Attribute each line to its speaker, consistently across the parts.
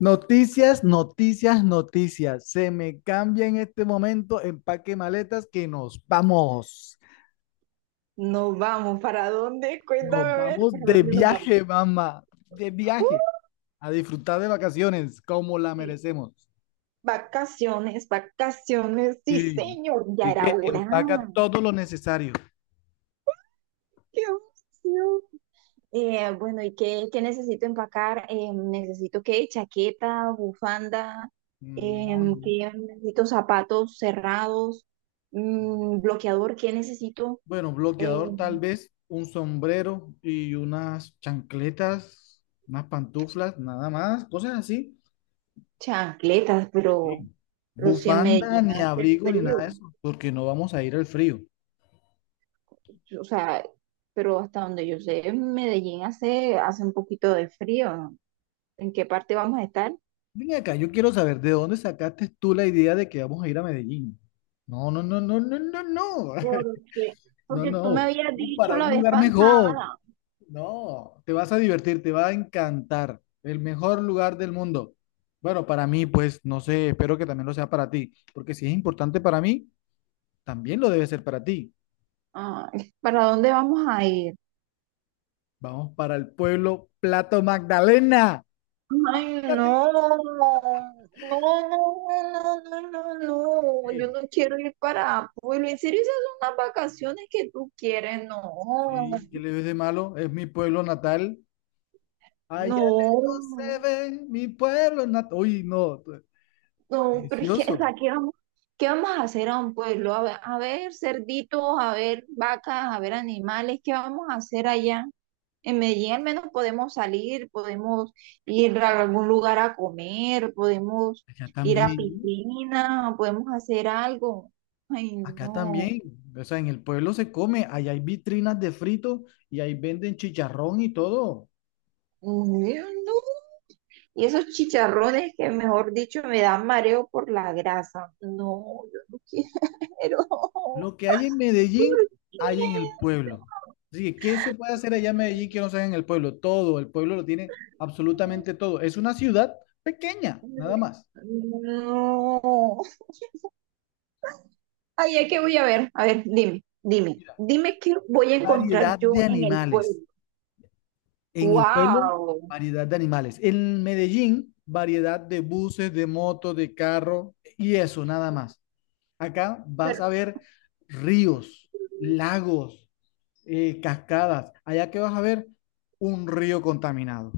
Speaker 1: Noticias, noticias, noticias. Se me cambia en este momento empaque maletas que nos vamos.
Speaker 2: Nos vamos, ¿para dónde? Cuéntame
Speaker 1: Nos
Speaker 2: a ver,
Speaker 1: vamos
Speaker 2: ¿para
Speaker 1: de
Speaker 2: dónde nos vamos?
Speaker 1: viaje, mamá. De viaje. A disfrutar de vacaciones como la
Speaker 2: Sí.
Speaker 1: merecemos.
Speaker 2: Vacaciones, vacaciones, sí,
Speaker 1: Sí.
Speaker 2: señor, ya
Speaker 1: Así
Speaker 2: era
Speaker 1: que
Speaker 2: hora.
Speaker 1: empaca todo lo necesario.
Speaker 2: ¡Qué emoción! Bueno, ¿y qué necesito empacar? Necesito qué, chaqueta, bufanda,
Speaker 1: No, no.
Speaker 2: ¿qué? Necesito zapatos cerrados, bloqueador, ¿qué necesito?
Speaker 1: Bueno, bloqueador tal
Speaker 2: Em,
Speaker 1: vez, un sombrero y unas chancletas, unas pantuflas, nada más, cosas así.
Speaker 2: Chancletas, pero,
Speaker 1: Sí.
Speaker 2: pero si me
Speaker 1: Bufanda,
Speaker 2: llega
Speaker 1: ni
Speaker 2: a hacer
Speaker 1: abrigo, ni nada de
Speaker 2: frío.
Speaker 1: eso, porque no vamos a ir al frío.
Speaker 2: O sea, pero hasta donde yo sé, en Medellín hace un poquito de frío, ¿no? ¿En qué parte vamos a estar?
Speaker 1: Ven acá, yo quiero saber de dónde sacaste tú la idea de que vamos a ir a Medellín. No, no, no, no, no, no, no.
Speaker 2: Porque,
Speaker 1: No,
Speaker 2: porque tú me
Speaker 1: no.
Speaker 2: habías
Speaker 1: Vamos
Speaker 2: dicho
Speaker 1: para
Speaker 2: la
Speaker 1: un
Speaker 2: vez
Speaker 1: lugar mejor.
Speaker 2: pasada.
Speaker 1: No, te vas a divertir, te va a encantar. El mejor lugar del mundo. Bueno, para mí, pues, no sé, espero que también lo sea para ti, porque si es importante para mí, también lo debe ser para ti.
Speaker 2: Ay, ¿para dónde vamos a ir?
Speaker 1: Vamos para el pueblo Plato Magdalena.
Speaker 2: Ay,
Speaker 1: Fíjate.
Speaker 2: no, no, no, no, no, no, no, yo
Speaker 1: Sí.
Speaker 2: no quiero ir para Pueblo. En serio, esas son las vacaciones que tú quieres, no,
Speaker 1: Sí, ¿qué le ves de malo? Es mi pueblo natal. Allá lejos se
Speaker 2: no.
Speaker 1: ve mi pueblo natal. Uy, no,
Speaker 2: No, pero es que, o
Speaker 1: delicioso.
Speaker 2: sea, ¿qué vamos a hacer a un pueblo? A ver cerditos, a ver vacas, a ver animales, ¿qué vamos a hacer allá? En Medellín al menos podemos salir, podemos ir a algún lugar a comer, podemos
Speaker 1: Allá
Speaker 2: ir a
Speaker 1: también,
Speaker 2: piscina, podemos hacer algo. Ay,
Speaker 1: acá
Speaker 2: no.
Speaker 1: también. O sea, en el pueblo se come, allá hay vitrinas de frito y ahí venden chicharrón y todo.
Speaker 2: Ay, no. Y esos chicharrones que, mejor dicho, me dan mareo por la grasa. No, yo no quiero.
Speaker 1: Lo que hay en
Speaker 2: ¿Por
Speaker 1: Medellín,
Speaker 2: qué?
Speaker 1: hay en el pueblo. Así que, ¿qué se puede hacer allá en Medellín que no sea en el pueblo? Todo, el pueblo lo tiene absolutamente todo. Es una ciudad pequeña, nada más.
Speaker 2: No. Ay, ¿a qué voy a ver? A ver, dime, dime,
Speaker 1: Mira,
Speaker 2: dime qué voy a encontrar
Speaker 1: variedad
Speaker 2: yo
Speaker 1: de
Speaker 2: en el pueblo.
Speaker 1: animales. En el pueblo,
Speaker 2: Wow.
Speaker 1: variedad de animales. En Medellín, variedad de buses, de motos, de carro y eso, nada más. Acá
Speaker 2: Pero
Speaker 1: vas a ver ríos, lagos, cascadas. Allá que vas a ver un río contaminado.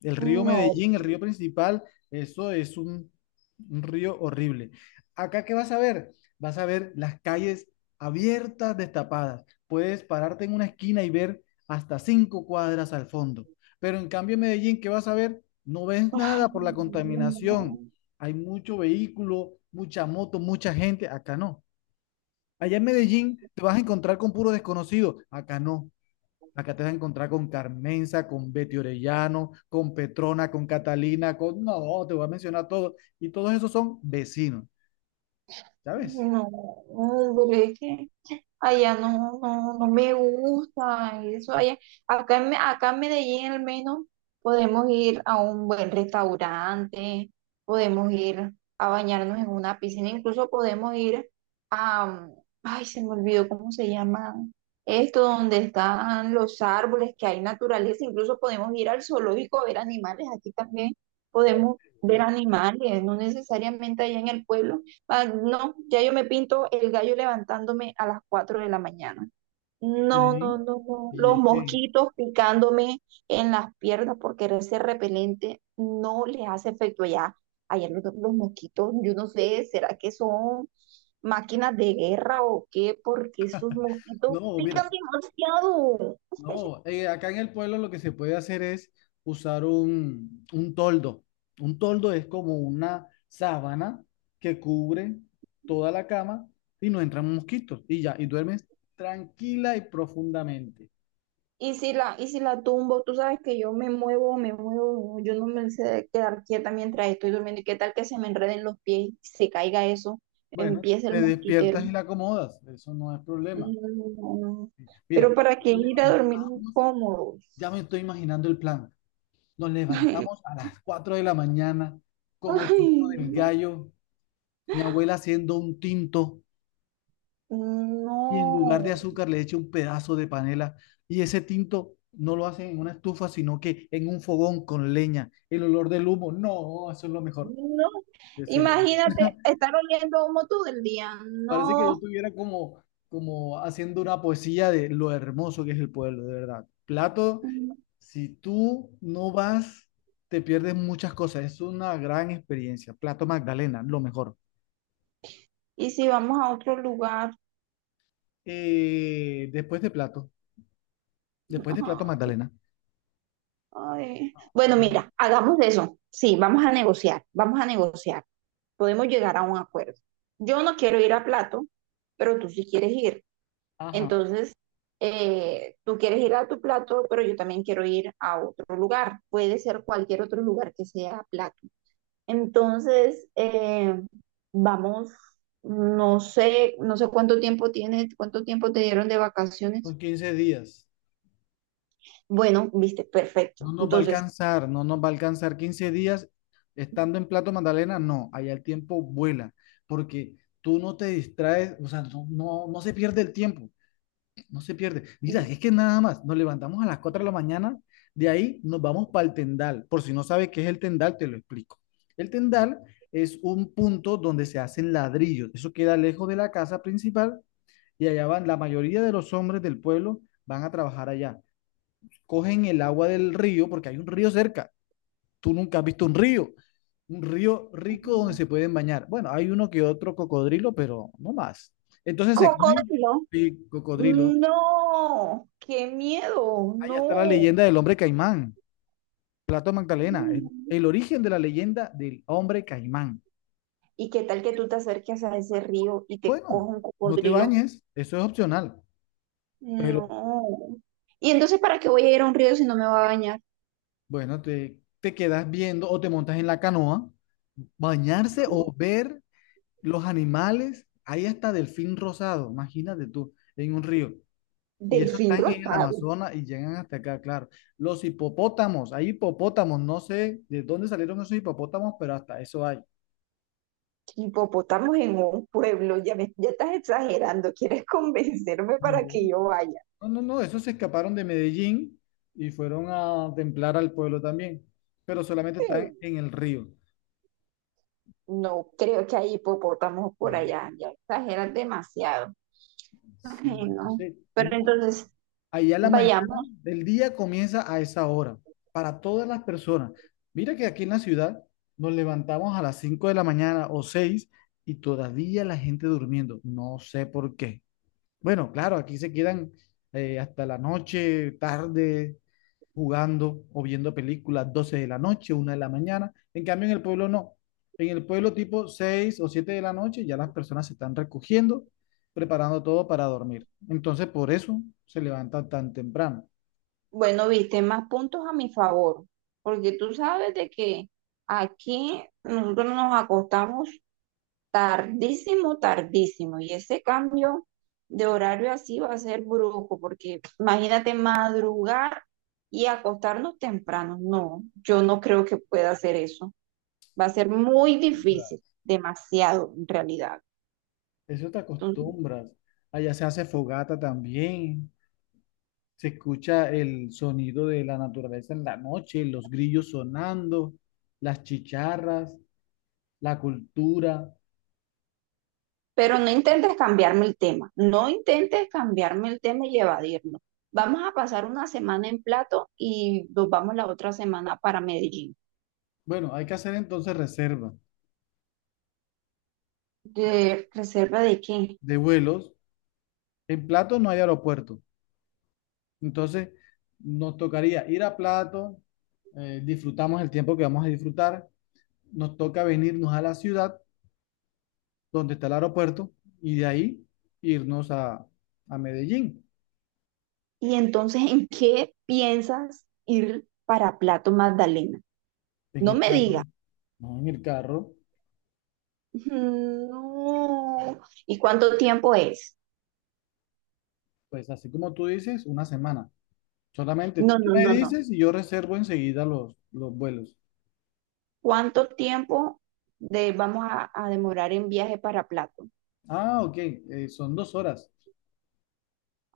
Speaker 1: El río
Speaker 2: no.
Speaker 1: Medellín, el río principal, eso es un río horrible. Acá, ¿qué vas a ver? Vas a ver las calles abiertas, destapadas. Puedes pararte en una esquina y ver hasta 5 cuadras al fondo. Pero en cambio, en Medellín, ¿qué vas a ver? No ves
Speaker 2: Ay,
Speaker 1: nada por la contaminación. Hay mucho vehículo, mucha moto, mucha gente. Acá no. Allá en Medellín te vas a encontrar con puro desconocido. Acá no. Acá te vas a encontrar con Carmenza, con Betty Orellano, con Petrona, con Catalina, con... No, te voy a mencionar todo. Y todos esos son vecinos,
Speaker 2: no,
Speaker 1: ¿sabes?
Speaker 2: no, no, de verdad que allá no, no, no me gusta eso allá. Acá en Medellín al menos podemos ir a un buen restaurante, podemos ir a bañarnos en una piscina, incluso podemos ir a, ay, se me olvidó cómo se llama esto, donde están los árboles, que hay naturaleza, incluso podemos ir al zoológico a ver animales, aquí también podemos ver animales, no necesariamente allá en el pueblo. Ah, no, ya yo me pinto el gallo levantándome a las 4 de la mañana. No, no,
Speaker 1: Sí.
Speaker 2: no, no.
Speaker 1: Y
Speaker 2: Los
Speaker 1: es que...
Speaker 2: mosquitos picándome en las piernas porque ese repelente no les hace efecto allá. Allá los mosquitos, yo no sé, ¿será que son máquinas de guerra o qué? Porque esos mosquitos
Speaker 1: No, mira,
Speaker 2: pican demasiado.
Speaker 1: no. Acá en el pueblo lo que se puede hacer es usar un toldo. Un toldo es como una sábana que cubre toda la cama y no entran mosquitos. Y ya, y duermes tranquila y profundamente.
Speaker 2: Y si la tumbo, tú sabes que yo me muevo, yo no me sé quedar quieta mientras estoy durmiendo. ¿Y qué tal que se me enreden los pies, se caiga eso,
Speaker 1: Bueno,
Speaker 2: empieza el
Speaker 1: te
Speaker 2: mosquitero?
Speaker 1: despiertas y la acomodas, eso no es
Speaker 2: No,
Speaker 1: problema.
Speaker 2: no, no. No, no. Pero
Speaker 1: Mira,
Speaker 2: ¿para qué
Speaker 1: nos
Speaker 2: ir a dormir
Speaker 1: levantamos, ya
Speaker 2: incómodos?
Speaker 1: me estoy imaginando el plan. Nos levantamos a las 4 de la mañana con el
Speaker 2: Ay,
Speaker 1: sonido del
Speaker 2: no,
Speaker 1: gallo, mi abuela haciendo un tinto y en lugar de
Speaker 2: no,
Speaker 1: azúcar le echa un pedazo de panela y ese tinto no lo hacen en una estufa, sino que en un fogón con leña. El olor del humo, no, eso es lo mejor.
Speaker 2: no.
Speaker 1: Eso es lo mejor.
Speaker 2: Imagínate estar oliendo humo todo el día.
Speaker 1: Parece que yo
Speaker 2: No.
Speaker 1: estuviera como, como haciendo una poesía de lo hermoso que es el pueblo, de verdad. Plato, si tú no vas, te pierdes muchas cosas. Es una gran experiencia. Plato Magdalena, lo mejor.
Speaker 2: Y si vamos a otro lugar.
Speaker 1: Después de Plato, después de Plato Magdalena.
Speaker 2: Ay, bueno,
Speaker 1: Ya.
Speaker 2: mira, hagamos eso. Sí, vamos a negociar, vamos a negociar. Podemos llegar a un acuerdo. Yo no quiero ir a Plato, pero tú sí quieres ir.
Speaker 1: Ajá,
Speaker 2: Entonces, tú quieres ir a tu Plato, pero yo también quiero ir a otro lugar. Puede ser cualquier otro lugar que sea Plato. Entonces, vamos, no sé cuánto tiempo tienes, cuánto tiempo te dieron de
Speaker 1: son
Speaker 2: vacaciones.
Speaker 1: 15 días.
Speaker 2: Bueno, viste, perfecto.
Speaker 1: No nos va a
Speaker 2: Entonces,
Speaker 1: alcanzar, no nos va a alcanzar 15 días estando en Plato Magdalena. No, allá el tiempo vuela, porque tú no te distraes, o sea, no, no se pierde el tiempo. No se pierde. Mira, es que nada más, nos levantamos a las 4 de la mañana, de ahí nos vamos para el tendal. Por si no sabes qué es el tendal, te lo explico. El tendal es un punto donde se hacen ladrillos. Eso queda lejos de la casa principal y allá van, la mayoría de los hombres del pueblo van a trabajar allá. Cogen el agua del río, porque hay un río cerca. Tú nunca has visto un río. Un río rico donde se pueden bañar. Bueno, hay uno que otro cocodrilo, pero no más. Entonces se cogen
Speaker 2: cocodrilo.
Speaker 1: sí, cocodrilos.
Speaker 2: No, qué miedo,
Speaker 1: Allá está la
Speaker 2: no.
Speaker 1: leyenda del hombre caimán, Plato Magdalena, es el origen de la leyenda del hombre caimán.
Speaker 2: ¿Y qué tal que tú te acerques a ese río y te coja
Speaker 1: Bueno,
Speaker 2: un
Speaker 1: no te
Speaker 2: cocodrilo?
Speaker 1: bañes, eso es opcional, pero
Speaker 2: No. ¿Y entonces para qué voy a ir a un río si no me va a bañar?
Speaker 1: bueno, te quedas viendo o te montas en la canoa, bañarse o ver los animales, ahí hasta delfín rosado, imagínate tú, en un río. Y eso
Speaker 2: Delfín
Speaker 1: están en el
Speaker 2: rosado,
Speaker 1: Amazonas y llegan hasta acá, claro. Los hipopótamos, hay hipopótamos, no sé de dónde salieron esos hipopótamos, pero hasta eso hay.
Speaker 2: hipopótamos en un pueblo, ya estás exagerando, ¿quieres convencerme para
Speaker 1: No.
Speaker 2: que yo vaya?
Speaker 1: No, no, no, esos se escaparon de Medellín y fueron a templar al pueblo también, pero solamente
Speaker 2: Eh,
Speaker 1: están en el río.
Speaker 2: No, creo que hay hipopótamos por
Speaker 1: Bueno,
Speaker 2: allá, ya exageras demasiado.
Speaker 1: sí,
Speaker 2: Ay, no.
Speaker 1: entonces,
Speaker 2: Pero
Speaker 1: uno,
Speaker 2: entonces,
Speaker 1: allá la mañana
Speaker 2: vayamos.
Speaker 1: del día comienza a esa hora, para todas las personas. Mira que aquí en la ciudad nos levantamos a las 5 de la mañana o 6 y todavía la gente durmiendo, no sé por qué. Bueno, claro, aquí se quedan hasta la noche, tarde, jugando o viendo películas 12 de la noche, 1 de la mañana. En cambio, en el pueblo no. En el pueblo tipo 6 o 7 de la noche ya las personas se están recogiendo, preparando todo para dormir. Entonces, por eso se levantan tan temprano.
Speaker 2: Bueno, viste, más puntos a mi favor, porque tú sabes de que aquí nosotros nos acostamos tardísimo, tardísimo, y ese cambio de horario así va a ser brusco, porque imagínate madrugar y acostarnos temprano. No, yo no creo que pueda hacer eso. Va a ser muy difícil, demasiado en realidad.
Speaker 1: Eso te acostumbras. Allá se hace fogata también. Se escucha el sonido de la naturaleza en la noche, los grillos sonando, las chicharras, la cultura.
Speaker 2: Pero no intentes cambiarme el tema, no intentes cambiarme el tema y evadirlo. Vamos a pasar una semana en Plato y nos vamos la otra semana para Medellín.
Speaker 1: Bueno, hay que hacer entonces reserva
Speaker 2: ¿De reserva de qué?
Speaker 1: de vuelos. En Plato no hay aeropuerto. Entonces, nos tocaría ir a Plato, disfrutamos el tiempo que vamos a disfrutar, nos toca venirnos a la ciudad donde está el aeropuerto y de ahí irnos a Medellín
Speaker 2: Y entonces, ¿en qué piensas ir para Plato Magdalena?
Speaker 1: en
Speaker 2: No
Speaker 1: el
Speaker 2: me
Speaker 1: carro.
Speaker 2: digas,
Speaker 1: No en el carro,
Speaker 2: no. ¿Y cuánto tiempo es?
Speaker 1: pues así como tú dices, una semana. Solamente
Speaker 2: No,
Speaker 1: tú
Speaker 2: no,
Speaker 1: me
Speaker 2: no, no.
Speaker 1: dices y yo reservo enseguida los vuelos.
Speaker 2: ¿Cuánto tiempo vamos a demorar en viaje para Plato?
Speaker 1: Ah, ok, son 2 horas.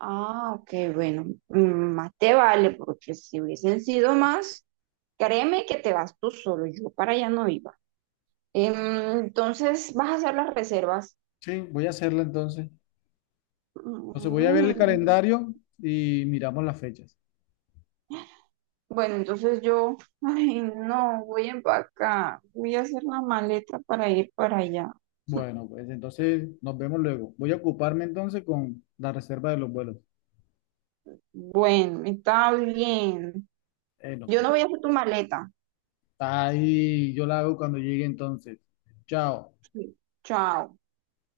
Speaker 2: Ah, ok, bueno, más te vale, porque si hubiesen sido más, créeme que te vas tú solo, yo para allá no iba. Entonces, vas a hacer las reservas.
Speaker 1: Sí, voy a hacerla entonces. Entonces voy a ver el
Speaker 2: Mm,
Speaker 1: calendario y miramos las fechas.
Speaker 2: bueno, entonces ay, no, voy a empacar, voy a hacer la maleta para ir para allá.
Speaker 1: Bueno, pues entonces nos vemos luego. Voy a ocuparme entonces con la reserva de los vuelos.
Speaker 2: Bueno, está bien.
Speaker 1: No,
Speaker 2: Yo
Speaker 1: pues,
Speaker 2: no voy a hacer tu maleta.
Speaker 1: ahí yo la hago cuando llegue entonces. Chao.
Speaker 2: Sí. Chao.